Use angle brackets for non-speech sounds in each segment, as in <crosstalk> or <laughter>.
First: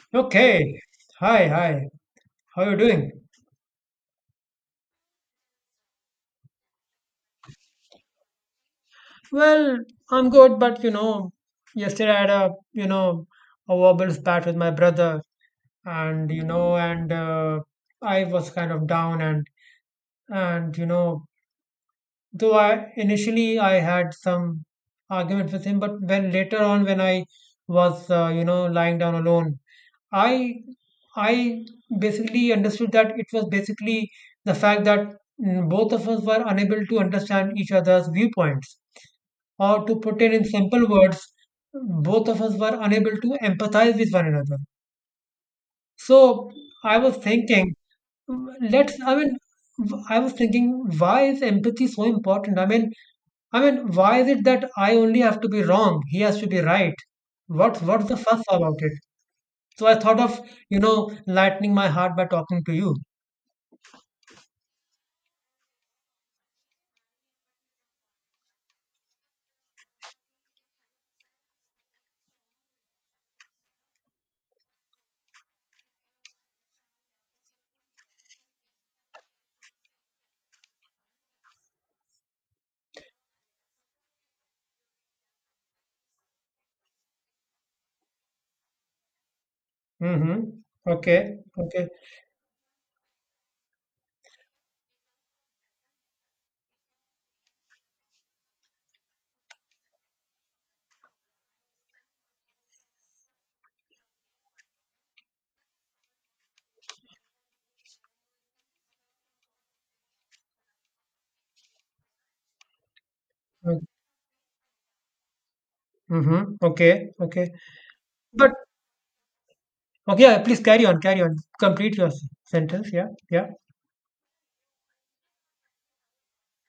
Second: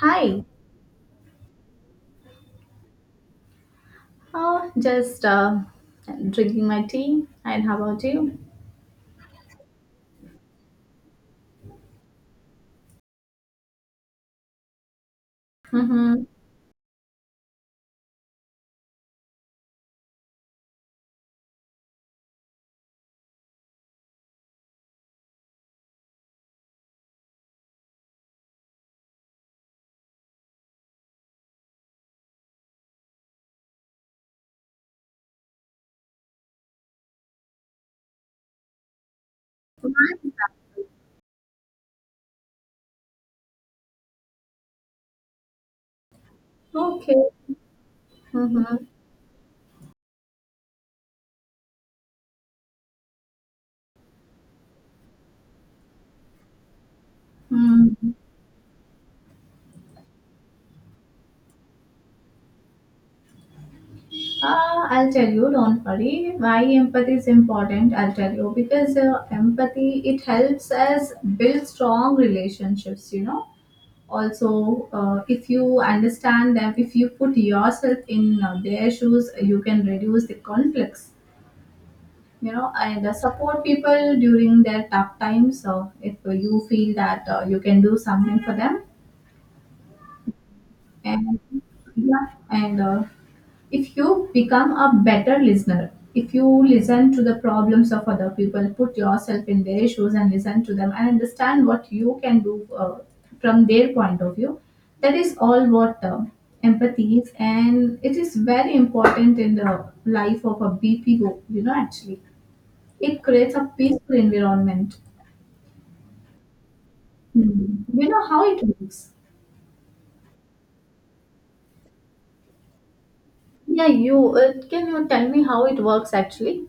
Hi. Okay. Hi, hi. How are you doing? Oh, just drinking my tea. And how about you? Well, I'm good, but you know, yesterday I had a a verbal spat with my brother. Mm-hmm. And you know, and I was kind of down, and you know, Though I initially I had some argument with him, but when later on when I was lying down alone, I I basically understood that it was basically the fact that both of us were unable to understand each other's viewpoints, or to put it in simple words, both of us were unable to empathize with one another. So I was Okay. thinking. Mm-hmm. Let's, I mean, w- I was thinking, why is empathy so important? Why is it that I only have to be wrong? He has to be right. What's Mm-hmm. the fuss about it? So I thought of, you know, lightening my heart by talking to you. Uh, I'll tell you. Don't worry. Why empathy is important? I'll tell you because empathy it helps us build strong relationships. You know. Also, if you understand them, if you put yourself in their shoes, you can reduce the conflicts. You know, and support people during their tough times, so if you feel that you can do something for them. Mm-hmm. Okay. And Okay. yeah, and if you become a better listener, if you listen to the problems of other people, put yourself in their shoes and listen to them and understand what you can do from their point of view, that is all what empathy is, and it is very important in the life of a bpo, you know, actually it creates a peaceful environment. Mm-hmm. Okay. Okay. Hmm. You know how But it works? okay, yeah, please carry on, carry on. Complete your sentence. Yeah. Yeah. Yeah, you can you tell me how it works actually?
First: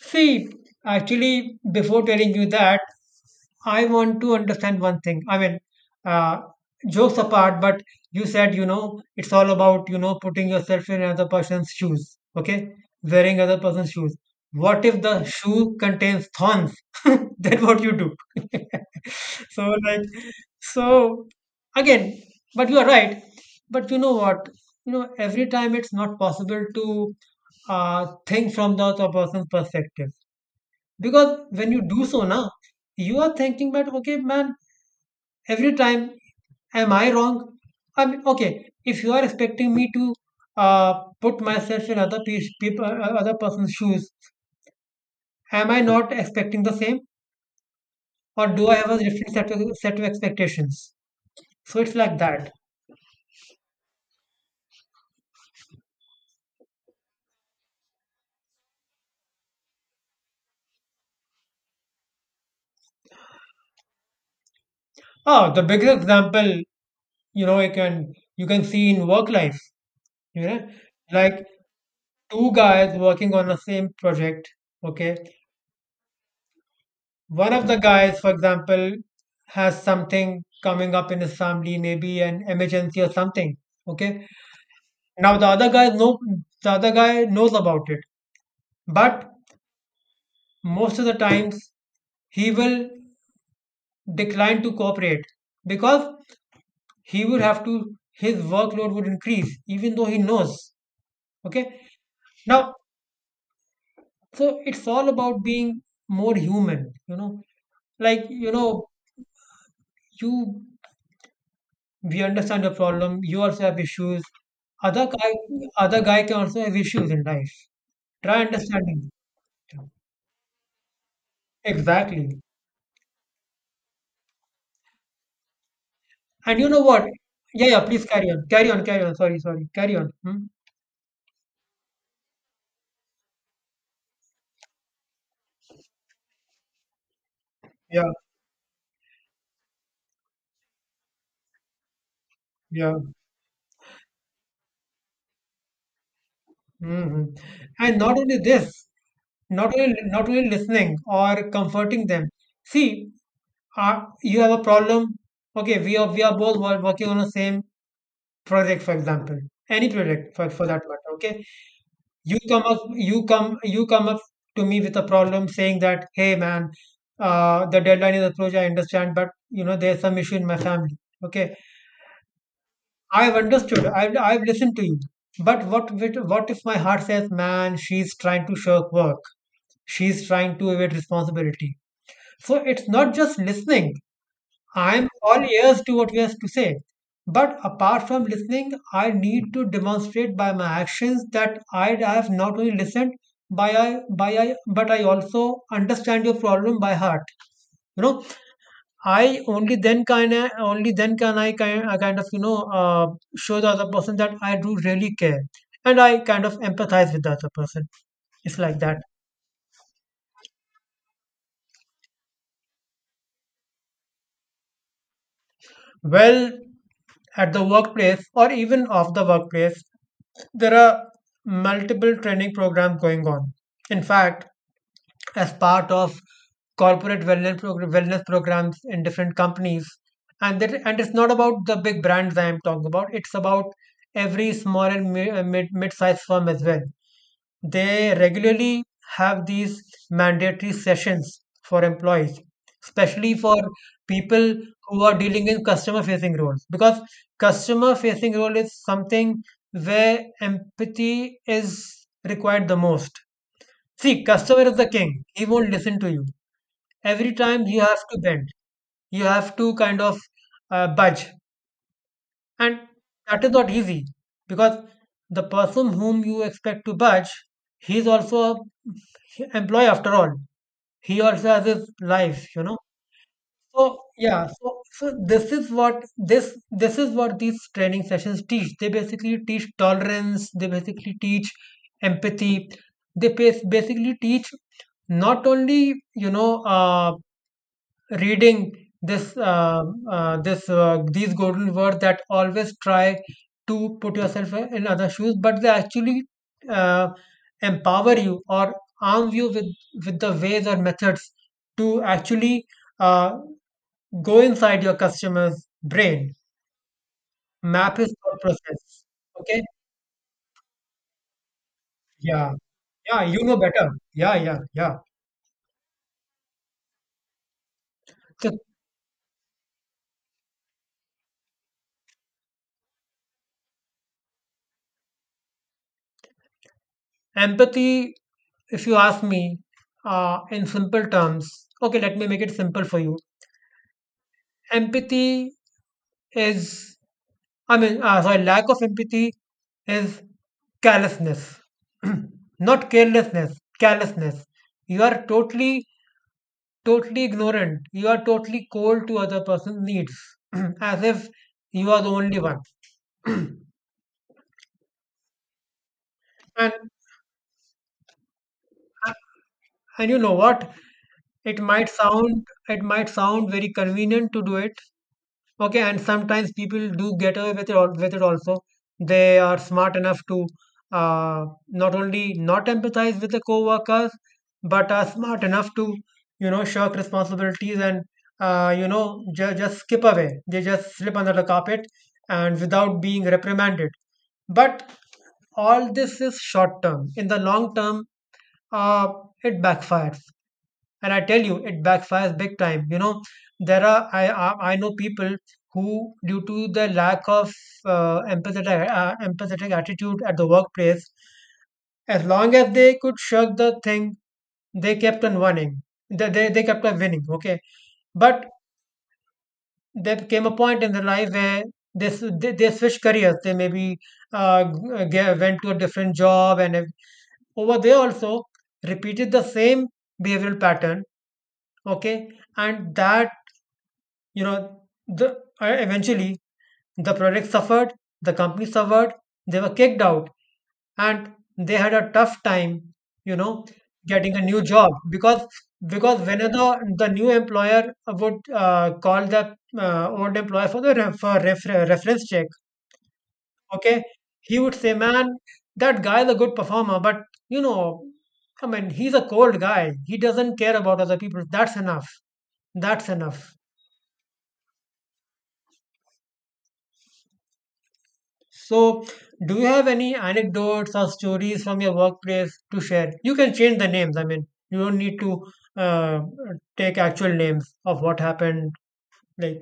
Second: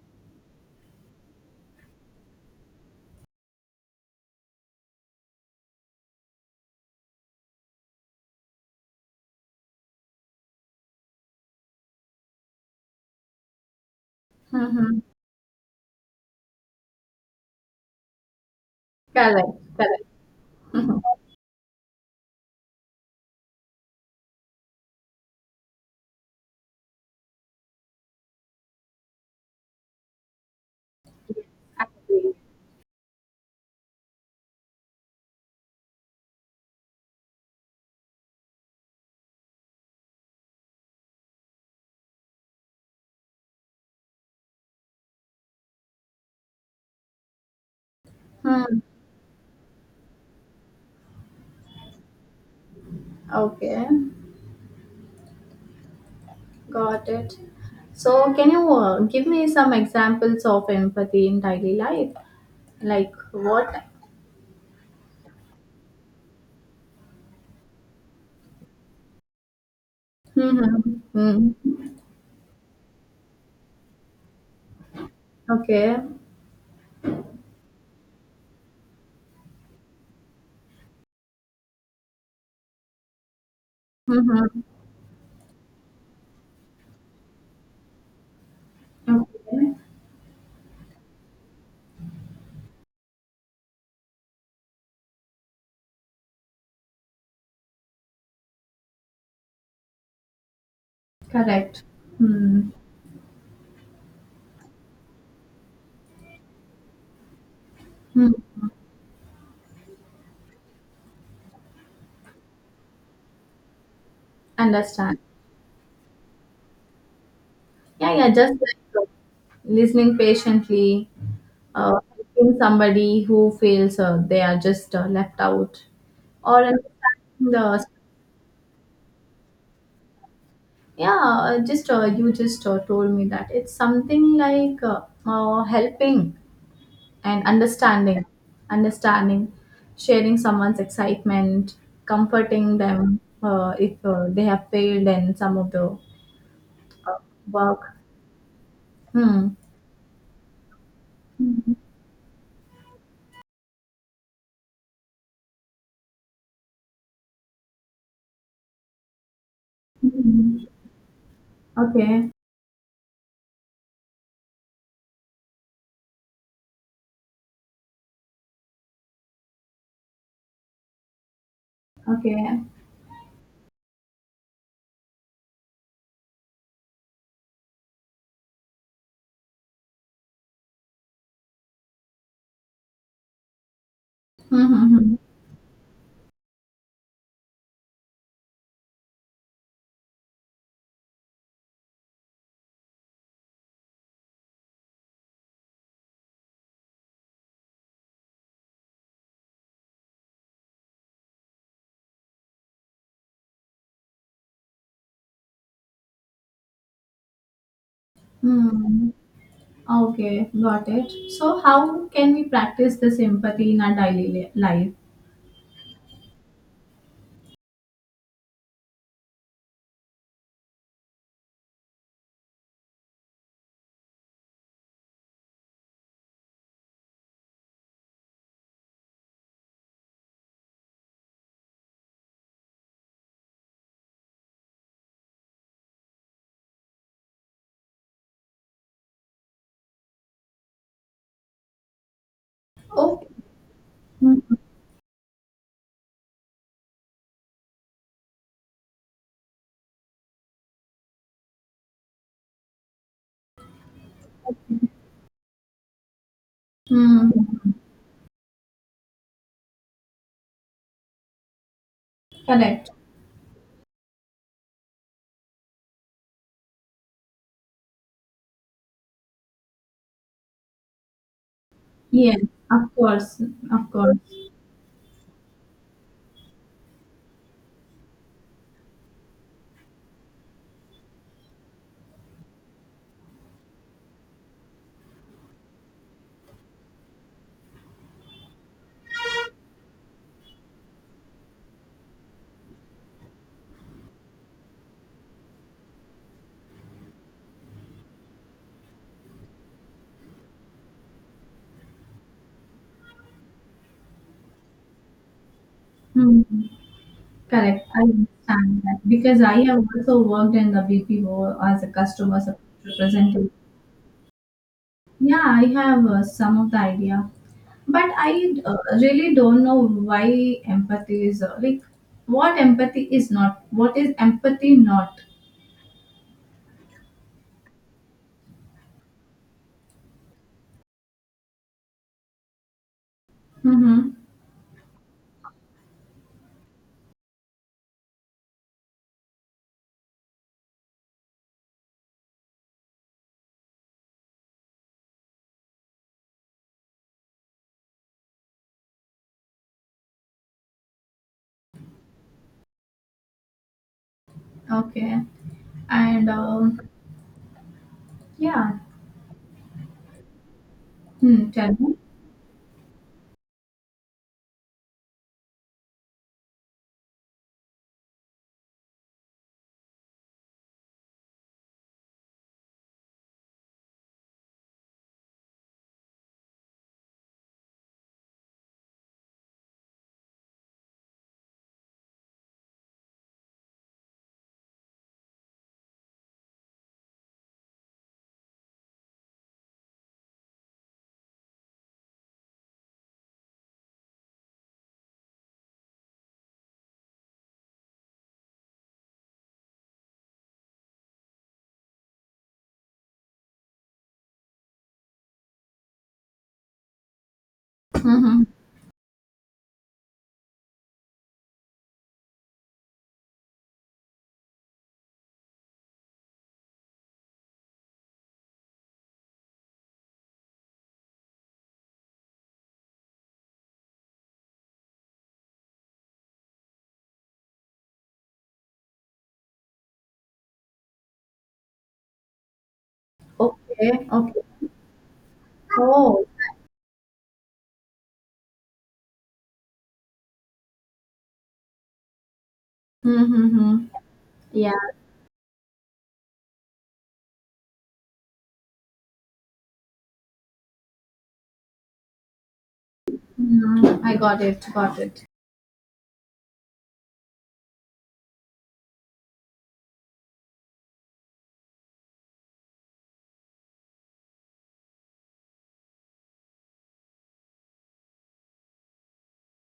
See, actually, before telling you that, I want to understand one thing. Uh, Jokes apart, but you said, you know, it's all about, you know, putting yourself in another person's shoes, okay? Wearing other person's shoes. What if the shoe contains thorns? <laughs> Then what you do? <laughs> Correct, So, like, so again, but you are right. But you know what? You know, every time it's not possible to think from the other person's perspective. Because when you do so correct. now, you are thinking that okay, man, every time am I wrong? I mean, okay, if you are expecting me to uh, put myself in other people, other person's shoes, am I not expecting the same, or do I Hmm. have a different set of expectations? So it's like that. Okay, got it. So, can you give me some examples of empathy in daily life? Like what? Oh, the biggest example, you know, you can see in work life, you know, Mm-hmm. like Hmm. two guys working on the same project, okay, Okay. one of the guys, for example, has something coming up in his family, maybe an emergency or something. Okay. Mm-hmm. Now the other guy no The other guy knows about it. But Okay. most of the times he will decline to cooperate because he would have to his workload would increase even though he knows. Okay. Correct. Hmm. Now so it's all about being more human, you know. Like, Hmm. you know, you we understand your problem. You also have issues. Other Understand. guy, other guy can also have issues in life. Yeah, yeah, Try just like, understanding. listening patiently, Exactly. helping somebody who feels they are just left out, And or you know what? understanding Yeah, yeah. the. Please carry on. Carry on. Carry on. Sorry, sorry. Carry on. Hmm? Yeah, just you just told me that it's something like helping and Yeah, understanding, understanding, sharing someone's excitement, comforting yeah. them if they have failed in some of the Hmm. work. And not only this, Hmm. Not only listening or Mhm. comforting them. See, you have a problem. Okay, we are both working on the same project, for example, any project for that matter. Okay, Okay. you come up you come up to me with a problem saying that, "Hey man, the deadline is approaching. I understand, but you know there's some issue in my family." Okay, Okay. I've listened to you, but what if my heart says, "Man, she's trying to shirk work, she's trying to evade responsibility"? So it's not just listening. I'm Mm-hmm. all ears to what you have to say. But apart from listening, I need to demonstrate by my actions that I have not only listened but I also understand your problem by heart. You know, only then can I kind of show the other person that I do really care, and I kind of empathize with the other person. It's like that. Mm. Okay, got it. So, how can we practice this empathy in our daily life? Well, at the workplace or even off the workplace, there are multiple training programs going on. In fact, as part of corporate wellness wellness programs in different companies, and that, and it's not about the big brands I am talking about. It's about every small and mid sized firm as well. They regularly have these mandatory sessions for employees, Okay. especially for people who are dealing in customer facing roles. Because customer facing role is something where empathy is required the most. See, customer is the king. He won't listen to you. Every time Mm-hmm. you have to bend, you have to kind of budge, and Correct. that is not easy because the person whom you expect to budge, he is also an employee after all. He also has his Yes, life, you know. of course, of So course. yeah, this is what these training sessions teach. They basically teach tolerance. They basically teach empathy. They basically teach not only reading this this these golden words that always try to put yourself in other shoes, but they actually uh, empower you or arm you with the ways or methods to actually uh, go inside your customer's brain, Hmm. Correct. map I his thought understand that process. because I Okay. have also worked in the BPO as a customer Yeah, support yeah, you representative. know better. Yeah, yeah, yeah. Yeah, I have some of the idea, but So I really don't know why empathy is like what empathy is not. What is empathy not? empathy, if you ask me, in simple terms, okay, let me make it simple for you. Mm-hmm. Empathy is, sorry, lack of empathy is callousness. <clears throat> Not carelessness, callousness. You are totally, totally ignorant. You are totally cold to other person's needs, <clears throat> as if you are the only one. Okay. And um, And yeah. and you know what? Hmm, tell me. It might sound very convenient to do it. Okay, and sometimes people do get away with it, with it also. They are smart enough to not only not empathize with the co-workers, but are smart enough to, you know, shirk responsibilities and, you know, just skip away. They just slip under the carpet and without being reprimanded. But all this is short term. In the long term, uh, it backfires, and I tell you it backfires big time, you know. There are I know people who, due to the lack of empathetic attitude at the workplace, as long as they could shirk the thing, they kept on winning. They kept on winning, okay. Mm-hmm. But there came a point in their life where they switched careers. They maybe went to a different job, and over there also repeated the same behavioral pattern, okay. And that, you know, the eventually the project suffered, the company suffered, they were kicked out, and they had a tough time, you know, Okay. getting a Okay. new job. Because Oh. whenever the new employer would call the old employer for the reference check, Mm-hmm. okay, he Yeah. would say, "Man, that guy is a good performer, but you know, I mean, he's a cold guy, he doesn't care about other people." That's enough. That's enough. Mm, I got it. Got it. So, do you have any anecdotes or stories from your workplace to share? You can change the names. I mean, you don't need to uh, take actual names of what happened. Like,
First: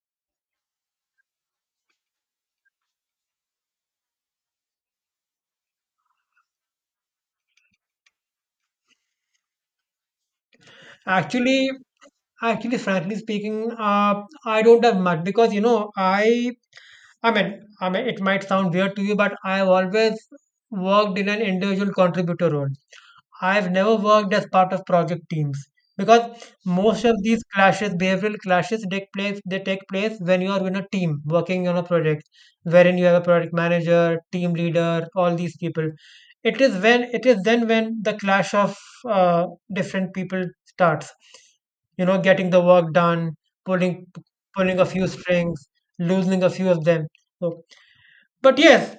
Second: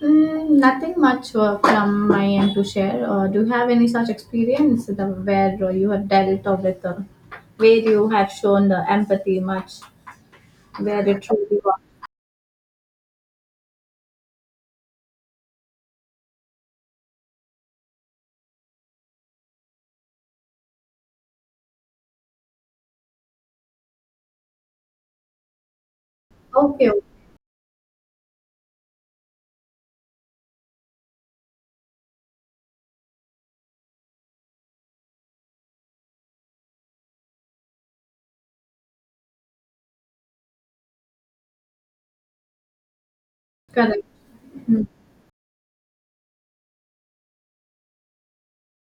Mm, nothing much from my end to share. Do you have any such experience the, where you have dealt or with, where you have shown the empathy much, where it truly actually, was? actually, frankly speaking, I don't have much because you know, I mean, it might sound weird to you, but I've always worked in an individual contributor role. I've never worked as part of project teams, because Okay, okay, most of these clashes, behavioral clashes, take place. They take place when you are in a team working on a project, wherein you have a project manager, team leader, all these people. It is then when the clash of uh, different people starts. You know, getting the work done, correct. pulling pulling Hmm. a few strings, losing a few of them. So, but yes,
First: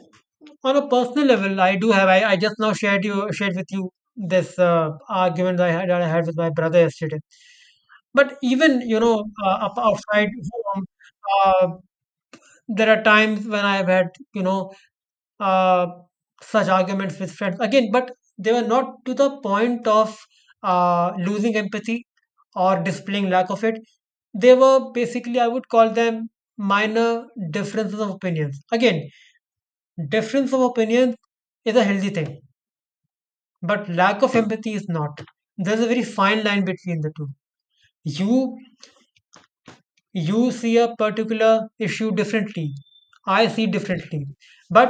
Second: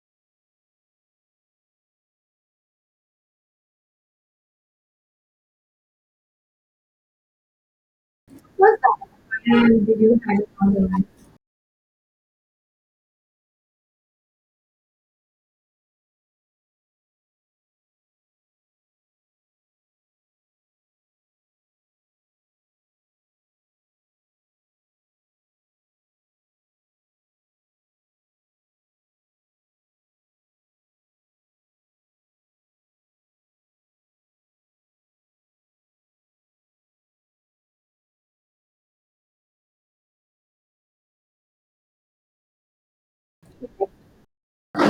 on a personal level, I do have I just now shared with you this argument that I had with my brother yesterday. But What's even, you that? know, Where up did you outside have it on the home, line? uh, there are times when I've had, you know, uh, such arguments with friends again, but they were not to the point of losing empathy or displaying lack of it. They were basically, I would call them, minor differences of opinions. Again, difference of opinions is a healthy thing, but lack of empathy is not. There's a very fine line between the two. you you see a particular issue differently, I see differently,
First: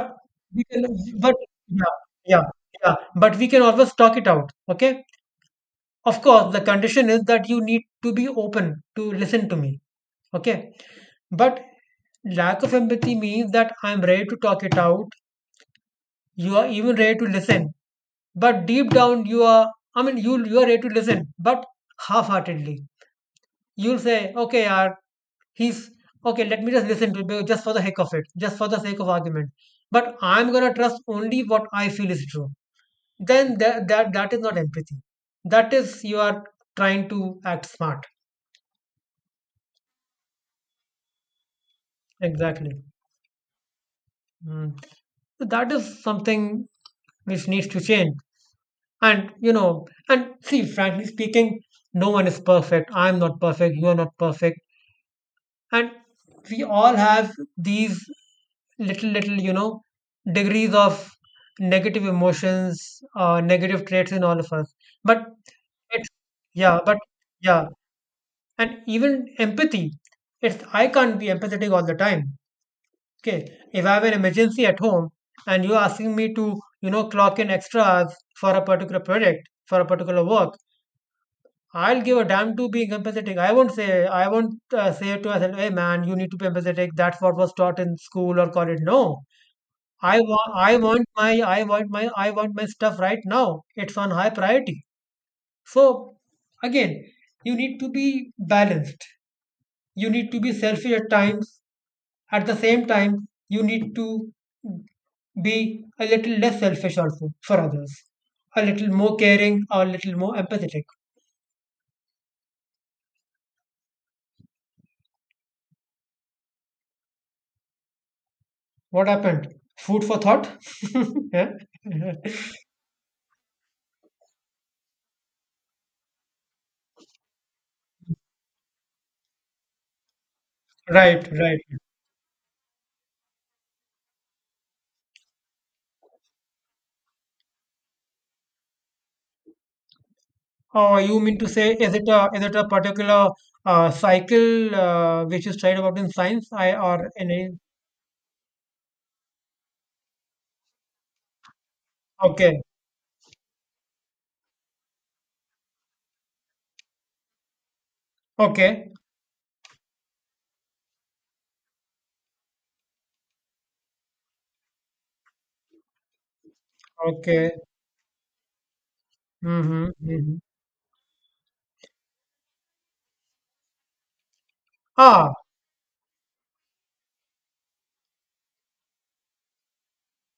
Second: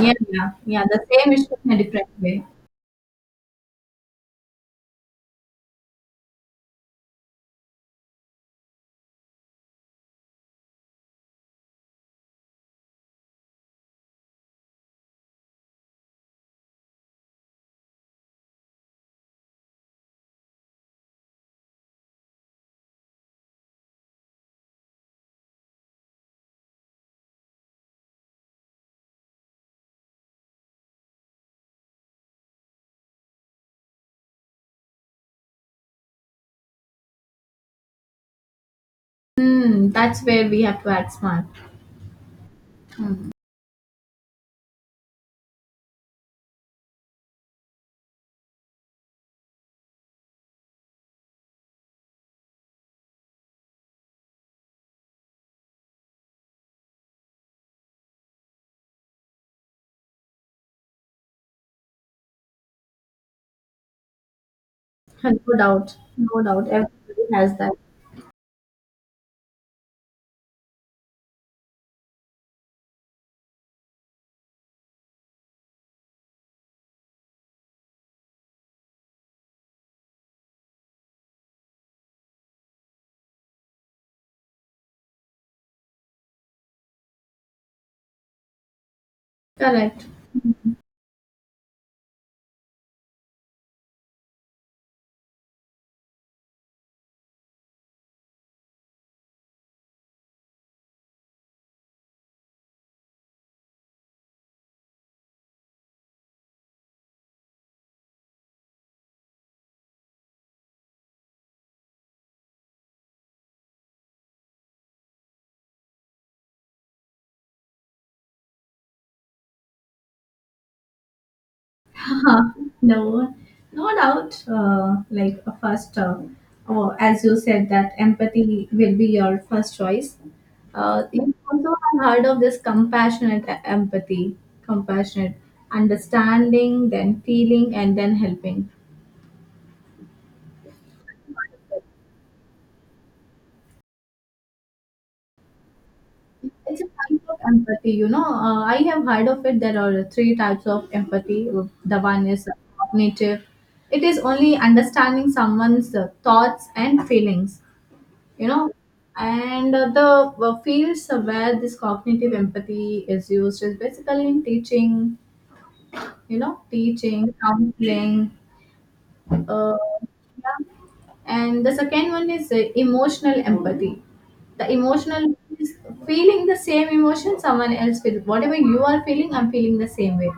Yeah, yeah, we yeah. can The same but issue in a yeah, different way. yeah, yeah, but we can always talk it out, okay. Of course the condition is that you need to be open to listen to me, okay. But lack of empathy means that I'm ready to talk it out, you are even ready to listen, but deep down you are, you are ready to listen but half-heartedly. You'll say, "Okay, he's okay, let me just listen to it just for the heck of it, just for the sake of argument. But I'm gonna trust only what I feel is true." Then that, that is not empathy. That is you are trying to act smart. Hmm, that's where we have to act smart. Exactly. Hmm. Mm. So that is something which needs to change. And you know, and see, frankly speaking, no one is perfect. I'm not perfect. You are not perfect. And we all have these little degrees of negative emotions, negative traits in all of us. But No doubt, it's, no doubt. yeah, but Everybody has yeah. that. And even empathy, it's, I can't be empathetic all the time. Okay, if I have an emergency at home and you're asking me to, clock in extra hours for a particular project, for a particular work, I'll give a damn to being empathetic. I won't say to myself, "Hey man, you need to be empathetic. That's what was taught in school or college." No, Correct. I want, I want my, I want my stuff right now. It's on high priority. So again, you need to be balanced. You need to be selfish at times. At the same time, you need to be a little less selfish also for others, a little more caring, or a little more empathetic. What happened? Food for thought? <laughs> Yeah. <laughs> No, no doubt. Like a first, or as you said, that empathy will be your first choice. Right, You right. also have heard of this compassionate empathy, compassionate understanding, then feeling, and then helping. Oh, you mean to say is it a particular cycle which is tried about in science? I It's a or kind in of any? empathy, you know. I have heard of it. There are three types of empathy. The one is Okay, cognitive. It is only understanding someone's thoughts and feelings, you know. okay, And the fields where this cognitive empathy is used is basically in teaching, you know, teaching, okay. counseling, uh, Mm-hmm, mm-hmm. yeah. And the second one is emotional empathy. The Ah, emotional is feeling the same emotion someone else feels. Whatever you are feeling, I'm feeling the same way.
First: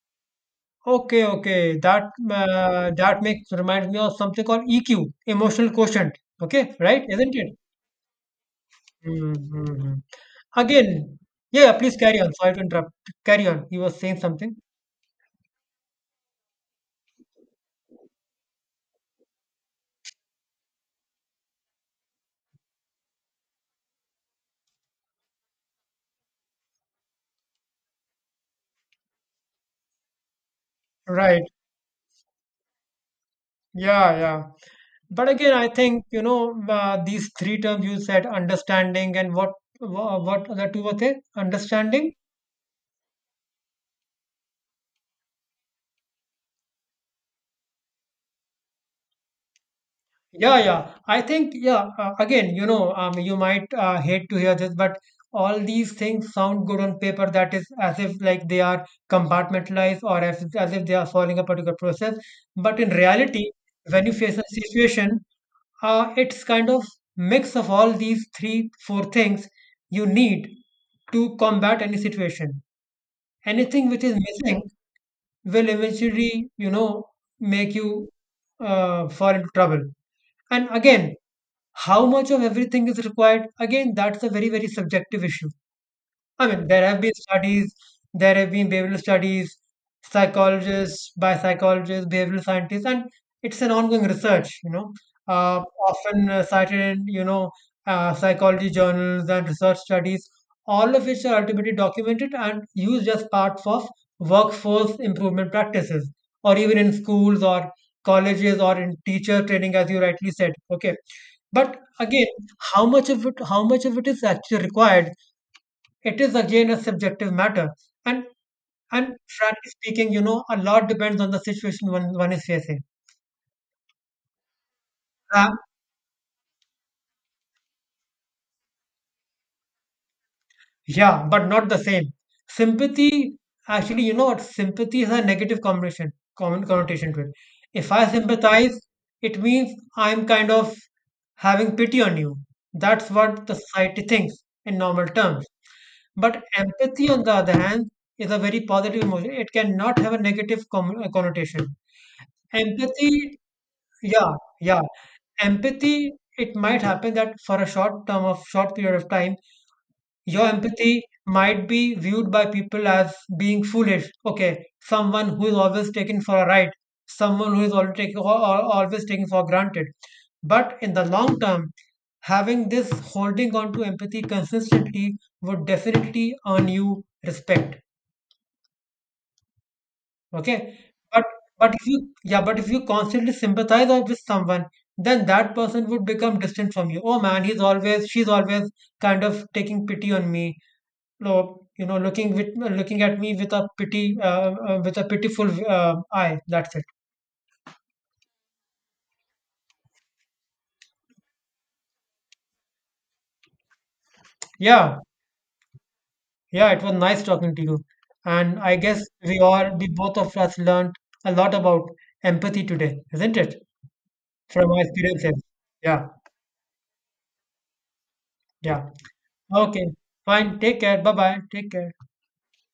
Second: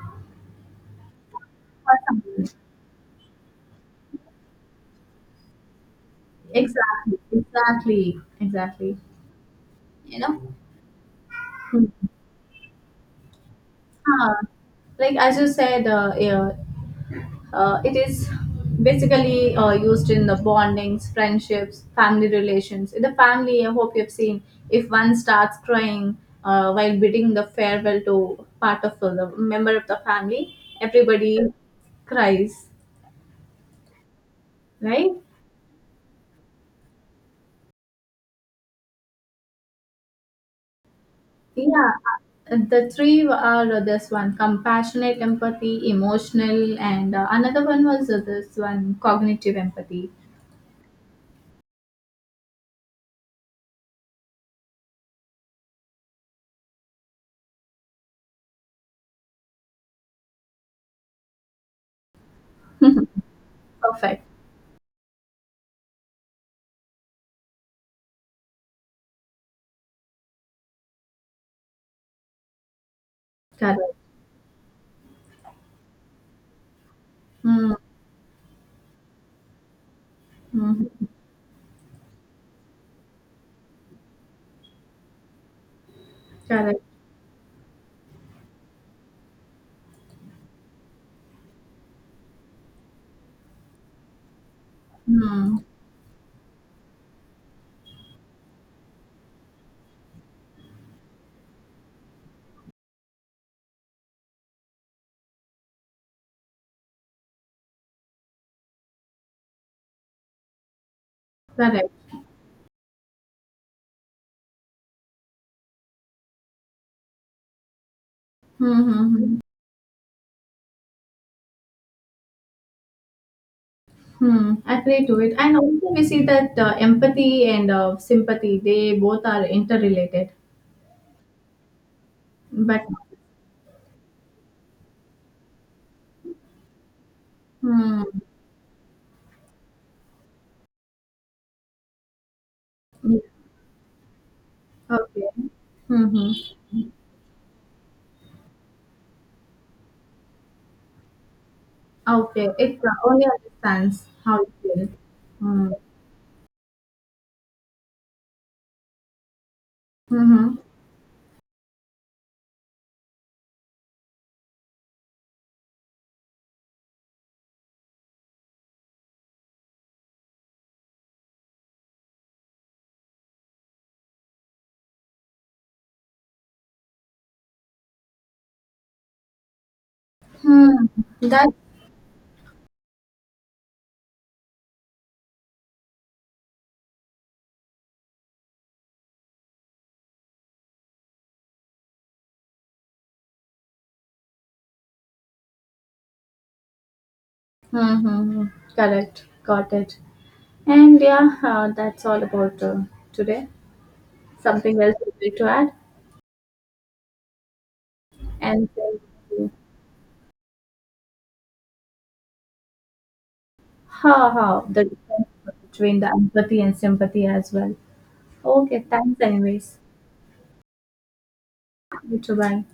okay, okay. For someone. That makes reminds me of something called EQ, emotional quotient. Okay, right? Exactly, Isn't it? exactly, exactly. Mm-hmm. Mm-hmm. You know? Again, yeah. Please Hmm. carry on. Sorry to interrupt. Carry on. You were saying Ah, something. like as you said, yeah, it is basically used in the bondings, friendships, family relations. In the family, I hope you've seen, if one starts crying while bidding the farewell to part of the member of the family, everybody Right. cries, Yeah, yeah. right? But again, I think, you know, these three terms you said, understanding and what, what the two were there? Yeah, Understanding? the three are this one compassionate empathy, emotional, and another one was this one cognitive empathy. Yeah, yeah. I think, yeah, again, you know, you might hate to hear this, but all these things sound good on paper. That is as if like they are compartmentalized or as, if they are following a particular process. But in reality, when you Perfect. face a situation, it's kind of mix of all these three, four things you need to combat any situation. Correct. Anything which is missing will eventually, you know, make you fall into trouble. And Mm-hmm. again, how much of everything is required? Again, that's a very, very subjective issue. I mean, Correct. there have been studies, there have been behavioral studies, psychologists, by psychologists, behavioral scientists, and it's an ongoing research, you know, Mm. Often cited in, you know, psychology journals and research studies, all of which are ultimately documented and used as parts of workforce improvement practices, or even in schools or colleges or in teacher training, as you rightly said. Okay. But Correct. again, how much of it, how much of it is actually required? It is again a subjective matter, and and Mm-hmm. frankly speaking, you know, a lot depends on the situation one is facing. Hmm. Agree to it. uh, And also, we see that empathy and sympathy, they both are interrelated. yeah, but not the same. But, Sympathy, actually, you know what, sympathy has a negative connotation, common connotation to it. If hmm. I sympathize, it means I'm kind of having pity on you. That's Yeah, what the society thinks, in normal okay. terms. But Mm-hmm. empathy on the other hand is a very positive emotion. It cannot have a negative connotation. Okay. It Empathy, only understands yeah, how it yeah. feels. Hmm. Empathy, it might happen that for a short term of short period of time your Mm-hmm. empathy might be viewed by people as being foolish, okay, someone who is always taken for a ride, someone who is always taken for granted. But in the long term, having this holding on to empathy consistently would definitely earn you respect. Hmm. Okay. But Hmm, that. but if you, yeah, but if you constantly sympathize with someone, then that person would become distant from you. Oh man, he's always she's always kind of taking pity on me. No, you know, looking at me with a pity, with a pitiful eye. That's it. Mm-hmm. Correct. Got it. And yeah, that's all about today. Something else Yeah, you'd like to add? yeah, it was nice talking to you. And And I guess then, we both of us learned a lot about empathy today, isn't it? ha ha, From our the difference experiences. between the Yeah, empathy and sympathy as well. Okay, yeah. thanks anyways. Okay. Fine. Take care. Bye bye. Take care. You too, bye.